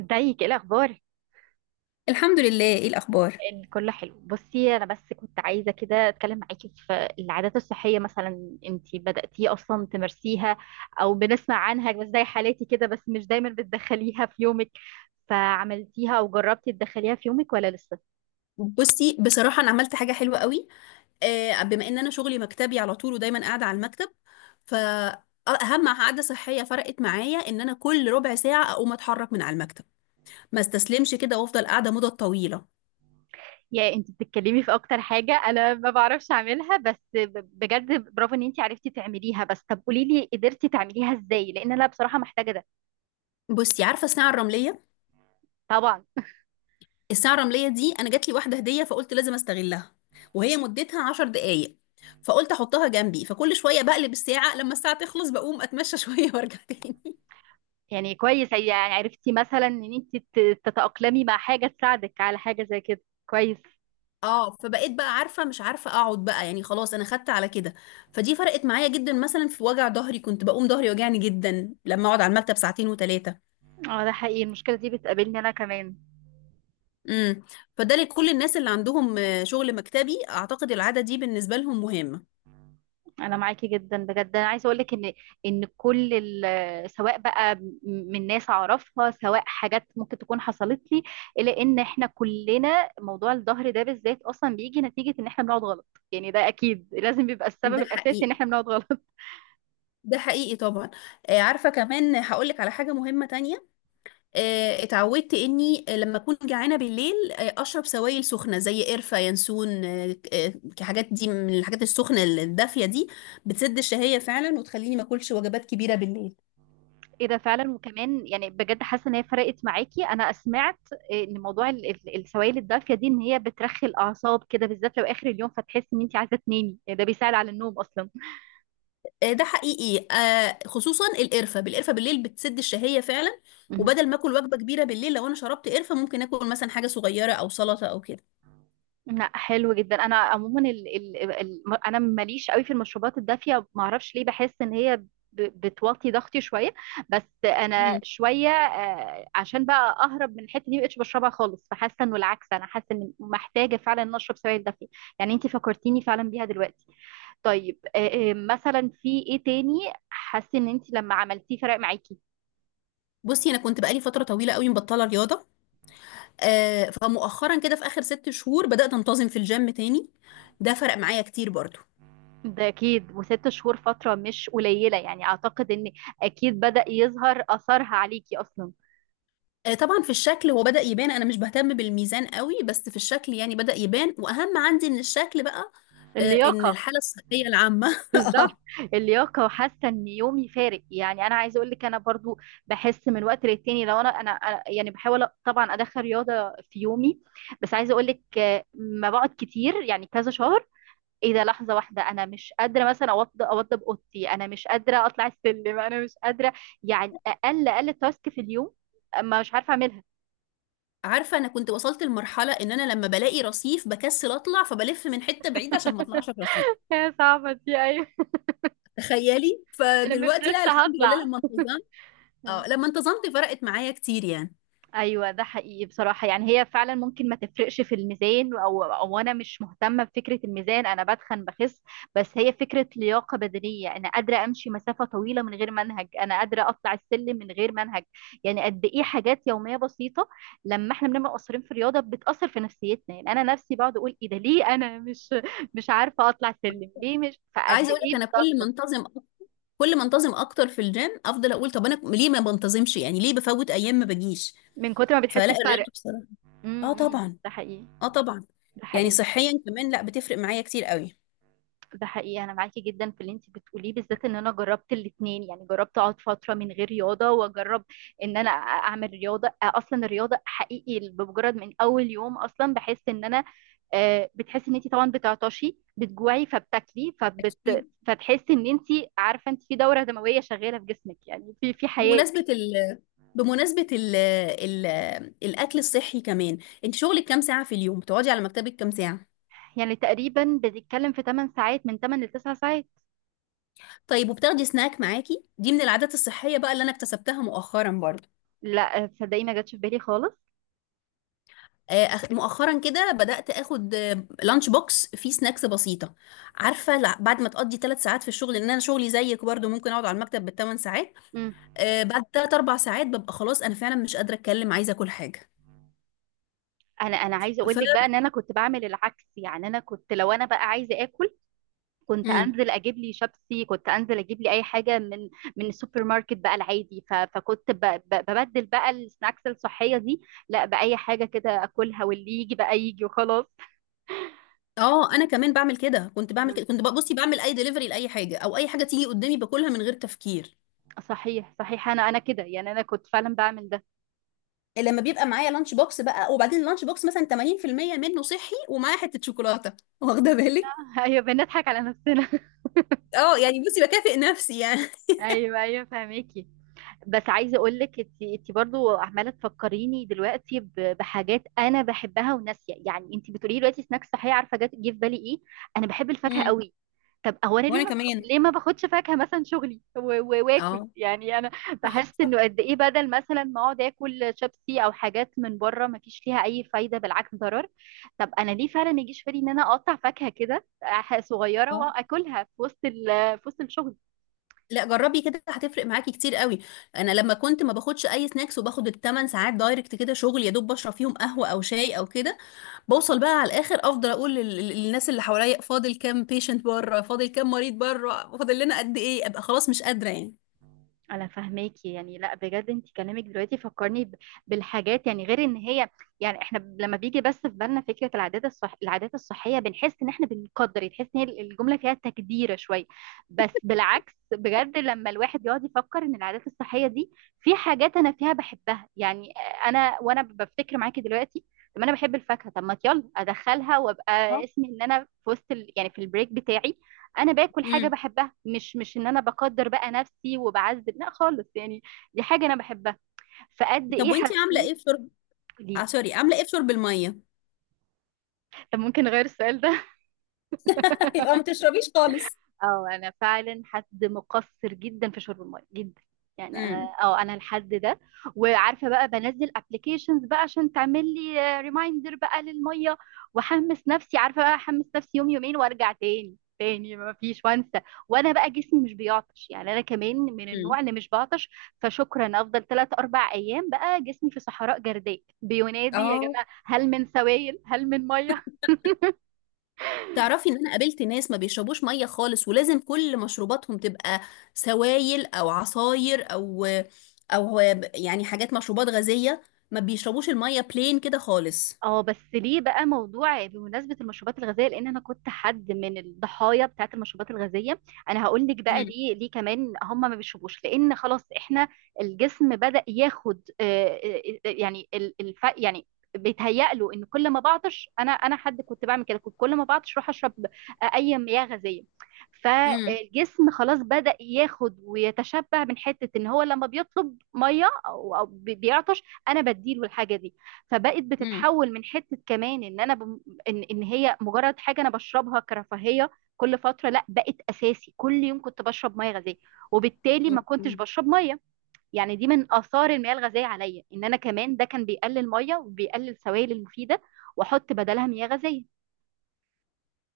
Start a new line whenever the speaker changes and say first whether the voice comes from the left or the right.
right: ازيك، ايه الاخبار؟
left: الحمد لله. ايه الاخبار؟
right: ان كله حلو. بصي، انا بس كنت عايزه كده اتكلم معاكي في العادات الصحيه. مثلا انتي بداتي اصلا تمارسيها او بنسمع عنها بس زي حالاتي كده، بس مش دايما بتدخليها في يومك، فعملتيها او جربتي تدخليها في يومك ولا لسه؟
left: بصي، بصراحة أنا عملت حاجة حلوة قوي. بما إن أنا شغلي مكتبي على طول ودايما قاعدة على المكتب، فأهم عادة صحية فرقت معايا إن أنا كل ربع ساعة أقوم أتحرك من على المكتب، ما استسلمش كده وأفضل قاعدة مدة طويلة.
right: يعني انتي بتتكلمي في اكتر حاجه انا ما بعرفش اعملها، بس بجد برافو ان انتي عرفتي تعمليها. بس طب قولي لي قدرتي تعمليها ازاي؟ لان انا بصراحه محتاجه ده.
left: بصي، عارفة الساعة الرملية؟
right: طبعا.
left: الساعة الرملية دي أنا جات لي واحدة هدية، فقلت لازم أستغلها، وهي مدتها عشر دقايق. فقلت أحطها جنبي، فكل شوية بقلب الساعة، لما الساعة تخلص بقوم أتمشى شوية وأرجع تاني.
right: يعني كويس، يعني عرفتي مثلا ان انت تتأقلمي مع حاجة تساعدك على حاجة زي كده، كويس.
left: اه، فبقيت بقى عارفه مش عارفه اقعد بقى، يعني خلاص انا خدت على كده. فدي فرقت معايا جدا، مثلا في وجع ظهري كنت بقوم ظهري يوجعني جدا لما اقعد على المكتب ساعتين وثلاثه.
right: اه ده حقيقي، المشكلة دي بتقابلني انا كمان.
left: امم فده لكل الناس اللي عندهم شغل مكتبي، اعتقد العاده دي بالنسبه لهم مهمه.
right: انا معاكي جدا، بجد انا عايزة اقولك ان ان كل سواء بقى من ناس اعرفها، سواء حاجات ممكن تكون حصلت لي، الا ان احنا كلنا موضوع الظهر ده بالذات اصلا بيجي نتيجة ان احنا بنقعد غلط. يعني ده اكيد لازم بيبقى السبب
left: ده
right: الاساسي ان
left: حقيقي،
right: احنا بنقعد غلط.
left: ده حقيقي طبعا. عارفه كمان هقول لك على حاجه مهمه تانية. اتعودت اني لما اكون جعانه بالليل اشرب سوائل سخنه زي قرفه ينسون. الحاجات دي من الحاجات السخنه الدافيه دي بتسد الشهيه فعلا وتخليني ما اكلش وجبات كبيره بالليل.
right: إيه ده فعلا، وكمان يعني بجد حاسة إن هي فرقت معاكي. أنا سمعت إن موضوع السوائل الدافية دي إن هي بترخي الأعصاب كده، بالذات لو آخر اليوم، فتحس إن أنت عايزة تنامي. يعني ده بيساعد على النوم أصلا.
left: ده حقيقي. خصوصا القرفه، بالقرفه بالليل بتسد الشهيه فعلا.
right: مهم.
left: وبدل ما اكل وجبه كبيره بالليل، لو انا شربت قرفه ممكن اكل مثلا حاجه صغيره او سلطه او كده.
right: لا حلو جدا. انا عموما ال انا ماليش قوي في المشروبات الدافيه، ما اعرفش ليه، بحس ان هي بتوطي ضغطي شويه. بس انا
left: مم.
right: شويه، عشان بقى اهرب من الحته دي مبقتش بشربها خالص، فحاسه انه العكس، انا حاسه ان محتاجه فعلا ان اشرب سوائل دافيه. يعني انت فكرتيني فعلا بيها دلوقتي. طيب مثلا في ايه تاني حاسه ان انت لما عملتيه فرق معاكي؟
left: بصي انا كنت بقالي فتره طويله قوي مبطله رياضه. فمؤخرا كده في اخر ست شهور بدات انتظم في الجيم تاني. ده فرق معايا كتير برضو.
right: ده اكيد، وست شهور فتره مش قليله، يعني اعتقد ان اكيد بدأ يظهر اثرها عليكي اصلا.
left: طبعا في الشكل، هو بدأ يبان. انا مش بهتم بالميزان قوي، بس في الشكل يعني بدأ يبان، واهم عندي من الشكل بقى ان
right: اللياقه.
left: الحالة الصحية العامة
right: بالظبط.
left: آه.
right: اللياقه، وحاسه ان يومي فارق. يعني انا عايزه اقول لك انا برضو بحس من وقت للتاني، لو يعني بحاول طبعا ادخل رياضه في يومي، بس عايزه اقول لك ما بقعد كتير، يعني كذا شهر ايه ده لحظه واحده انا مش قادره مثلا اوضب اوضتي، انا مش قادره اطلع السلم، انا مش قادره، يعني اقل تاسك في اليوم ما مش عارفه اعملها.
left: عارفة انا كنت وصلت لمرحلة ان انا لما بلاقي رصيف بكسل اطلع، فبلف من حتة بعيدة عشان ما اطلعش في رصيف.
right: هي صعبه دي، ايوه.
left: تخيلي،
right: انا مش
left: فدلوقتي لا،
right: لسه
left: الحمد لله
right: هطلع.
left: لما انتظمت. اه لما انتظمت فرقت معايا كتير يعني.
right: ايوه ده حقيقي بصراحه. يعني هي فعلا ممكن ما تفرقش في الميزان، او انا مش مهتمه بفكره الميزان، انا بتخن بخس، بس هي فكره لياقه بدنيه، انا قادره امشي مسافه طويله من غير منهج، انا قادره اطلع السلم من غير منهج. يعني قد ايه حاجات يوميه بسيطه لما احنا بنبقى مقصرين في الرياضه بتاثر في نفسيتنا. يعني انا نفسي بقعد اقول ايه ده؟ ليه انا مش عارفه اطلع سلم؟ ليه؟ مش فقد
left: عايزه اقول
right: ايه
left: لك، انا كل ما
right: بتاثر
left: انتظم، كل ما انتظم اكتر في الجيم افضل اقول طب انا ليه ما بنتظمش، يعني ليه بفوت ايام ما بجيش.
right: من كتر ما
left: فلا،
right: بتحس
left: الرياضه
right: بفرق.
left: بصراحه.
right: امم،
left: اه
right: إمم،
left: طبعا،
right: ده حقيقي.
left: اه طبعا.
right: ده
left: يعني
right: حقيقي.
left: صحيا كمان لا، بتفرق معايا كتير قوي.
right: ده حقيقي. انا معاكي جدا في اللي انت بتقوليه، بالذات ان انا جربت الاتنين، يعني جربت اقعد فتره من غير رياضه واجرب ان انا اعمل رياضه. اصلا الرياضه حقيقي بمجرد من اول يوم اصلا بحس ان انا بتحسي ان انت طبعا بتعطشي بتجوعي فبتاكلي
left: اكيد.
right: فتحسي ان انت عارفه انت في دوره دمويه شغاله في جسمك، يعني في في حياه.
left: بمناسبه ال الاكل الصحي كمان، انت شغلك كام ساعه في اليوم، بتقعدي على مكتبك كام ساعه؟
right: يعني تقريبا بتتكلم في 8 ساعات، من 8 ل 9 ساعات.
left: طيب، وبتاخدي سناك معاكي؟ دي من العادات الصحيه بقى اللي انا اكتسبتها مؤخرا برضه.
right: لا تصدقي ما جاتش في بالي خالص.
left: مؤخرا كده بدأت اخد لانش بوكس فيه سناكس بسيطة. عارفة، بعد ما تقضي ثلاث ساعات في الشغل، لان انا شغلي زيك برضو، ممكن اقعد على المكتب بالثمان ساعات. بعد ثلاث اربع ساعات ببقى خلاص انا فعلا مش قادرة اتكلم، عايزة اكل حاجة.
right: انا عايزه اقول
left: ف
right: لك بقى ان انا كنت بعمل العكس. يعني انا كنت لو انا بقى عايزه اكل كنت
left: مم.
right: انزل اجيب لي شيبسي، كنت انزل اجيب لي اي حاجه من من السوبر ماركت بقى العادي، فكنت ببدل بقى السناكس الصحيه دي لا باي حاجه كده اكلها، واللي يجي بقى يجي وخلاص.
left: اه انا كمان بعمل كده، كنت بعمل كده
right: مم.
left: كنت بصي بعمل اي دليفري لاي حاجة او اي حاجة تيجي قدامي باكلها من غير تفكير.
right: صحيح صحيح انا كده، يعني انا كنت فعلا بعمل ده.
left: لما بيبقى معايا لانش بوكس بقى، وبعدين اللانش بوكس مثلا 80% منه صحي ومعاه حتة شوكولاتة واخدة بالك؟
right: ايوه بنضحك على نفسنا.
left: اه يعني بصي بكافئ نفسي يعني.
right: ايوه ايوه فهميكي. بس عايزه اقول لك انت انت برضه عماله تفكريني دلوقتي بحاجات انا بحبها وناسيه، يعني انت بتقولي لي دلوقتي سناكس صحيه عارفه جه في بالي ايه؟ انا بحب الفاكهه
left: امم
right: قوي. طب هو انا ليه
left: وانا
right: ما بخ...
left: كمان.
right: ليه ما باخدش فاكهه مثلا شغلي واكل؟
left: اه
right: يعني انا بحس
left: صح.
right: انه قد ايه بدل مثلا ما اقعد اكل شيبسي او حاجات من بره ما فيش فيها اي فايده، بالعكس ضرر. طب انا ليه فعلا ما يجيش في بالي ان انا اقطع فاكهه كده صغيره
left: اه
right: واكلها في وسط ال... في وسط الشغل.
left: لا، جربي كده هتفرق معاكي كتير قوي. انا لما كنت ما باخدش اي سناكس، وباخد الثمان ساعات دايركت كده شغل، يا دوب بشرب فيهم قهوه او شاي او كده، بوصل بقى على الاخر افضل اقول للناس اللي حواليا فاضل كام بيشنت بره، فاضل كام مريض بره، فاضل لنا قد ايه، ابقى خلاص مش قادره يعني.
right: انا فاهماكي. يعني لا بجد انت كلامك دلوقتي فكرني بالحاجات. يعني غير ان هي، يعني احنا لما بيجي بس في بالنا فكره العادات الصح العادات الصحيه بنحس ان احنا بنقدر، يعني تحس ان هي الجمله فيها تقديره شويه، بس بالعكس، بجد لما الواحد بيقعد يفكر ان العادات الصحيه دي في حاجات انا فيها بحبها. يعني انا وانا بفتكر معاكي دلوقتي طب انا بحب الفاكهه، طب ما يلا ادخلها وابقى
left: آه.
right: اسمي ان انا في وسط يعني في البريك بتاعي انا باكل حاجه
left: امم
right: بحبها، مش ان انا بقدر بقى نفسي وبعذب، لا خالص يعني. دي حاجه انا بحبها. فقد
left: طب
right: ايه
left: وانتي عامله
right: حسيت.
left: ايه في شرب؟
right: قولي
left: آه
right: لي.
left: سوري، عامله ايه في شرب الميه؟
right: طب ممكن اغير السؤال ده.
left: يبقى ما تشربيش خالص.
right: اه انا فعلا حد مقصر جدا في شرب الميه، جدا يعني. انا
left: امم
right: اه انا الحد ده. وعارفه بقى بنزل ابلكيشنز بقى عشان تعمل لي ريمايندر بقى للميه، واحمس نفسي عارفه بقى احمس نفسي يوم يومين وارجع تاني تاني ما فيش وانسى. وانا بقى جسمي مش بيعطش، يعني انا كمان من
left: امم
right: النوع اللي مش بعطش. فشكرا افضل ثلاث اربع ايام بقى جسمي في صحراء جرداء بينادي يا
left: اه،
right: جماعه، هل من سوائل، هل من ميه.
left: تعرفي ان انا قابلت ناس ما بيشربوش ميه خالص، ولازم كل مشروباتهم تبقى سوائل او عصاير او او يعني حاجات، مشروبات غازيه. ما بيشربوش الميه بلين كده خالص.
right: اه بس ليه بقى؟ موضوع بمناسبة المشروبات الغازية، لأن أنا كنت حد من الضحايا بتاعة المشروبات الغازية. أنا هقول لك بقى
left: امم
right: ليه، ليه كمان هم ما بيشربوش؟ لأن خلاص إحنا الجسم بدأ ياخد يعني الف، يعني بيتهيأ له إن كل ما بعطش. أنا حد كنت بعمل كده، كنت كل ما بعطش أروح أشرب أي مياه غازية.
left: امم
right: فالجسم خلاص بدأ ياخد ويتشبع من حتة إن هو لما بيطلب مية أو بيعطش أنا بديله الحاجة دي. فبقت
left: امم
right: بتتحول من حته كمان ان انا بم... إن... ان هي مجرد حاجه انا بشربها كرفاهيه كل فتره، لا بقت اساسي كل يوم كنت بشرب ميه غازيه، وبالتالي ما كنتش
left: اوكي.
right: بشرب ميه. يعني دي من اثار المياه الغازيه عليا ان انا كمان ده كان بيقلل ميه وبيقلل سوائل المفيده، واحط بدلها مياه غازيه.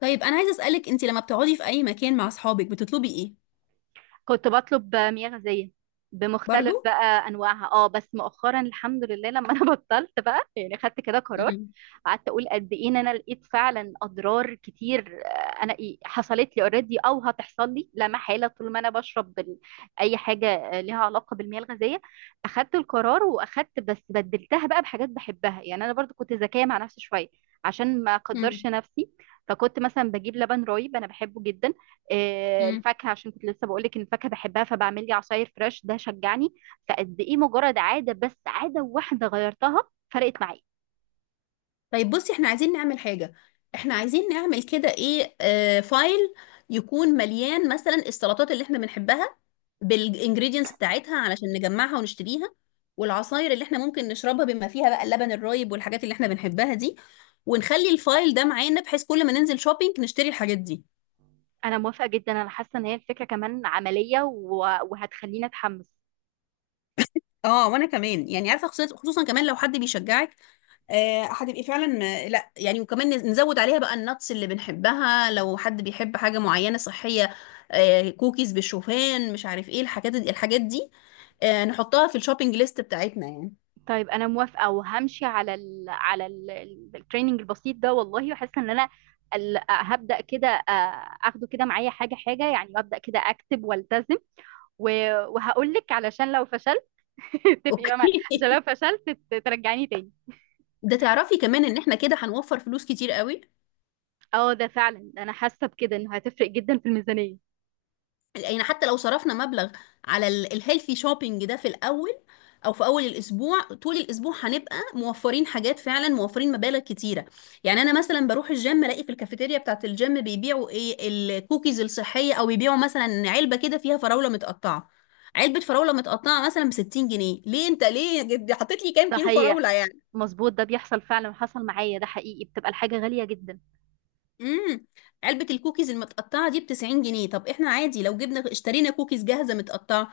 left: طيب، انا عايزه اسالك انت لما بتقعدي في اي مكان مع اصحابك بتطلبي ايه؟
right: كنت بطلب مياه غازية بمختلف
left: برضو.
right: بقى انواعها. اه بس مؤخرا الحمد لله لما انا بطلت بقى، يعني خدت كده قرار. قعدت اقول قد ايه ان انا لقيت فعلا اضرار كتير، انا إيه حصلت لي اوريدي او هتحصل لي لا محاله طول ما انا بشرب اي حاجه ليها علاقه بالمياه الغازيه. اخدت القرار واخدت، بس بدلتها بقى بحاجات بحبها. يعني انا برضو كنت ذكيه مع نفسي شويه، عشان ما اقدرش
left: امم
right: نفسي، فكنت مثلا بجيب لبن رايب انا بحبه جدا، الفاكهه عشان كنت لسه بقول لك ان الفاكهه بحبها فبعمل لي عصاير فريش، ده شجعني. فقد ايه مجرد عاده، بس عاده واحده غيرتها فرقت معايا.
left: طيب بصي، احنا عايزين نعمل حاجة، احنا عايزين نعمل كده ايه، آه، فايل يكون مليان مثلا السلطات اللي احنا بنحبها بالانجريدينتس بتاعتها علشان نجمعها ونشتريها، والعصاير اللي احنا ممكن نشربها بما فيها بقى اللبن الرايب والحاجات اللي احنا بنحبها دي، ونخلي الفايل ده معانا بحيث كل ما ننزل شوبينج نشتري الحاجات دي.
right: انا موافقه جدا، انا حاسه ان هي الفكره كمان عمليه وهتخليني اتحمس.
left: اه وانا كمان يعني، عارفة خصوصا، خصوصاً كمان لو حد بيشجعك هتبقي فعلا. لا يعني، وكمان نزود عليها بقى النتس اللي بنحبها، لو حد بيحب حاجة معينة صحية، كوكيز بالشوفان، مش عارف ايه الحاجات دي، الحاجات دي نحطها في الشوبينج ليست بتاعتنا يعني.
right: طيب انا موافقه وهمشي على ال على التريننج البسيط ده والله، وحاسه ان انا هبدا كده اخده كده معايا حاجه حاجه، يعني ابدا كده اكتب والتزم. وهقول لك علشان لو فشلت اتفقي بقى معايا،
left: اوكي
right: عشان لو فشلت ترجعيني تاني.
left: ده تعرفي كمان ان احنا كده هنوفر فلوس كتير قوي؟
right: اه ده فعلا انا حاسه بكده انه هتفرق جدا في الميزانيه.
left: يعني حتى لو صرفنا مبلغ على الهيلثي شوبينج ده في الاول، او في اول الاسبوع، طول الاسبوع هنبقى موفرين حاجات، فعلا موفرين مبالغ كتيره. يعني انا مثلا بروح الجيم الاقي في الكافيتيريا بتاعه الجيم بيبيعوا ايه، الكوكيز الصحيه، او بيبيعوا مثلا علبه كده فيها فراوله متقطعه، علبه فراوله متقطعه مثلا ب 60 جنيه. ليه انت ليه حطيت لي كام كيلو فراوله
right: صحيح.
left: يعني؟
right: مظبوط ده بيحصل فعلا وحصل معايا، ده حقيقي بتبقى الحاجه غاليه جدا.
left: امم علبه الكوكيز المتقطعه دي ب 90 جنيه. طب احنا عادي لو جبنا اشترينا كوكيز جاهزه متقطعه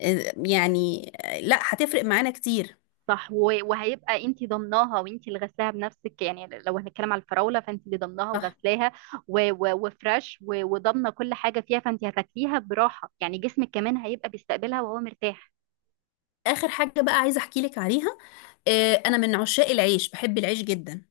left: يعني لا، هتفرق معانا كتير.
right: صح وهيبقى انت ضمناها وانت اللي غسلاها بنفسك، يعني لو هنتكلم على الفراوله فانت اللي ضمناها
left: صح.
right: وغسلاها وفريش وضامنه كل حاجه فيها، فانت هتاكليها براحه، يعني جسمك كمان هيبقى بيستقبلها وهو مرتاح.
left: اخر حاجه بقى عايزه احكي لك عليها، انا من عشاق العيش، بحب العيش جدا.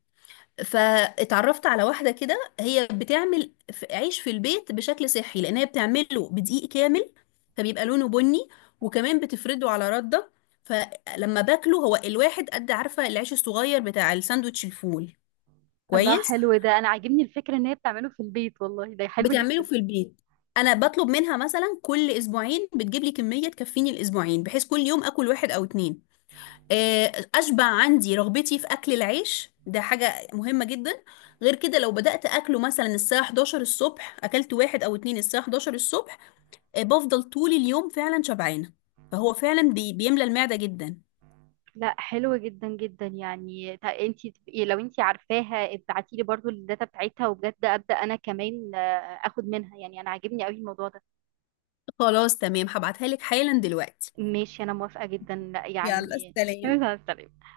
left: فاتعرفت على واحده كده هي بتعمل عيش في البيت بشكل صحي، لان هي بتعمله بدقيق كامل فبيبقى لونه بني، وكمان بتفرده على رده. فلما باكله هو الواحد قد، عارفه، العيش الصغير بتاع الساندوتش الفول؟
right: الله
left: كويس.
right: حلو ده، انا عاجبني الفكره ان هي بتعمله في البيت، والله ده حلو
left: بتعمله
right: جدا.
left: في البيت. انا بطلب منها مثلا كل اسبوعين بتجيب لي كميه تكفيني الاسبوعين، بحيث كل يوم اكل واحد او اتنين. اشبع عندي رغبتي في اكل العيش، ده حاجه مهمه جدا. غير كده، لو بدات اكله مثلا الساعه 11 الصبح، اكلت واحد او اتنين الساعه 11 الصبح، بفضل طول اليوم فعلا شبعانه. فهو فعلا بيملى المعده جدا.
right: لا حلو جدا جدا، يعني انت تبقي لو انت عارفاها ابعتي لي برضو الداتا بتاعتها، وبجد ابدا انا كمان اخد منها. يعني انا عاجبني قوي الموضوع ده.
left: خلاص تمام، هبعتها لك حالا دلوقتي.
right: ماشي انا موافقة جدا لا
left: يلا
right: يعني.
left: سلام.
right: مع السلامة.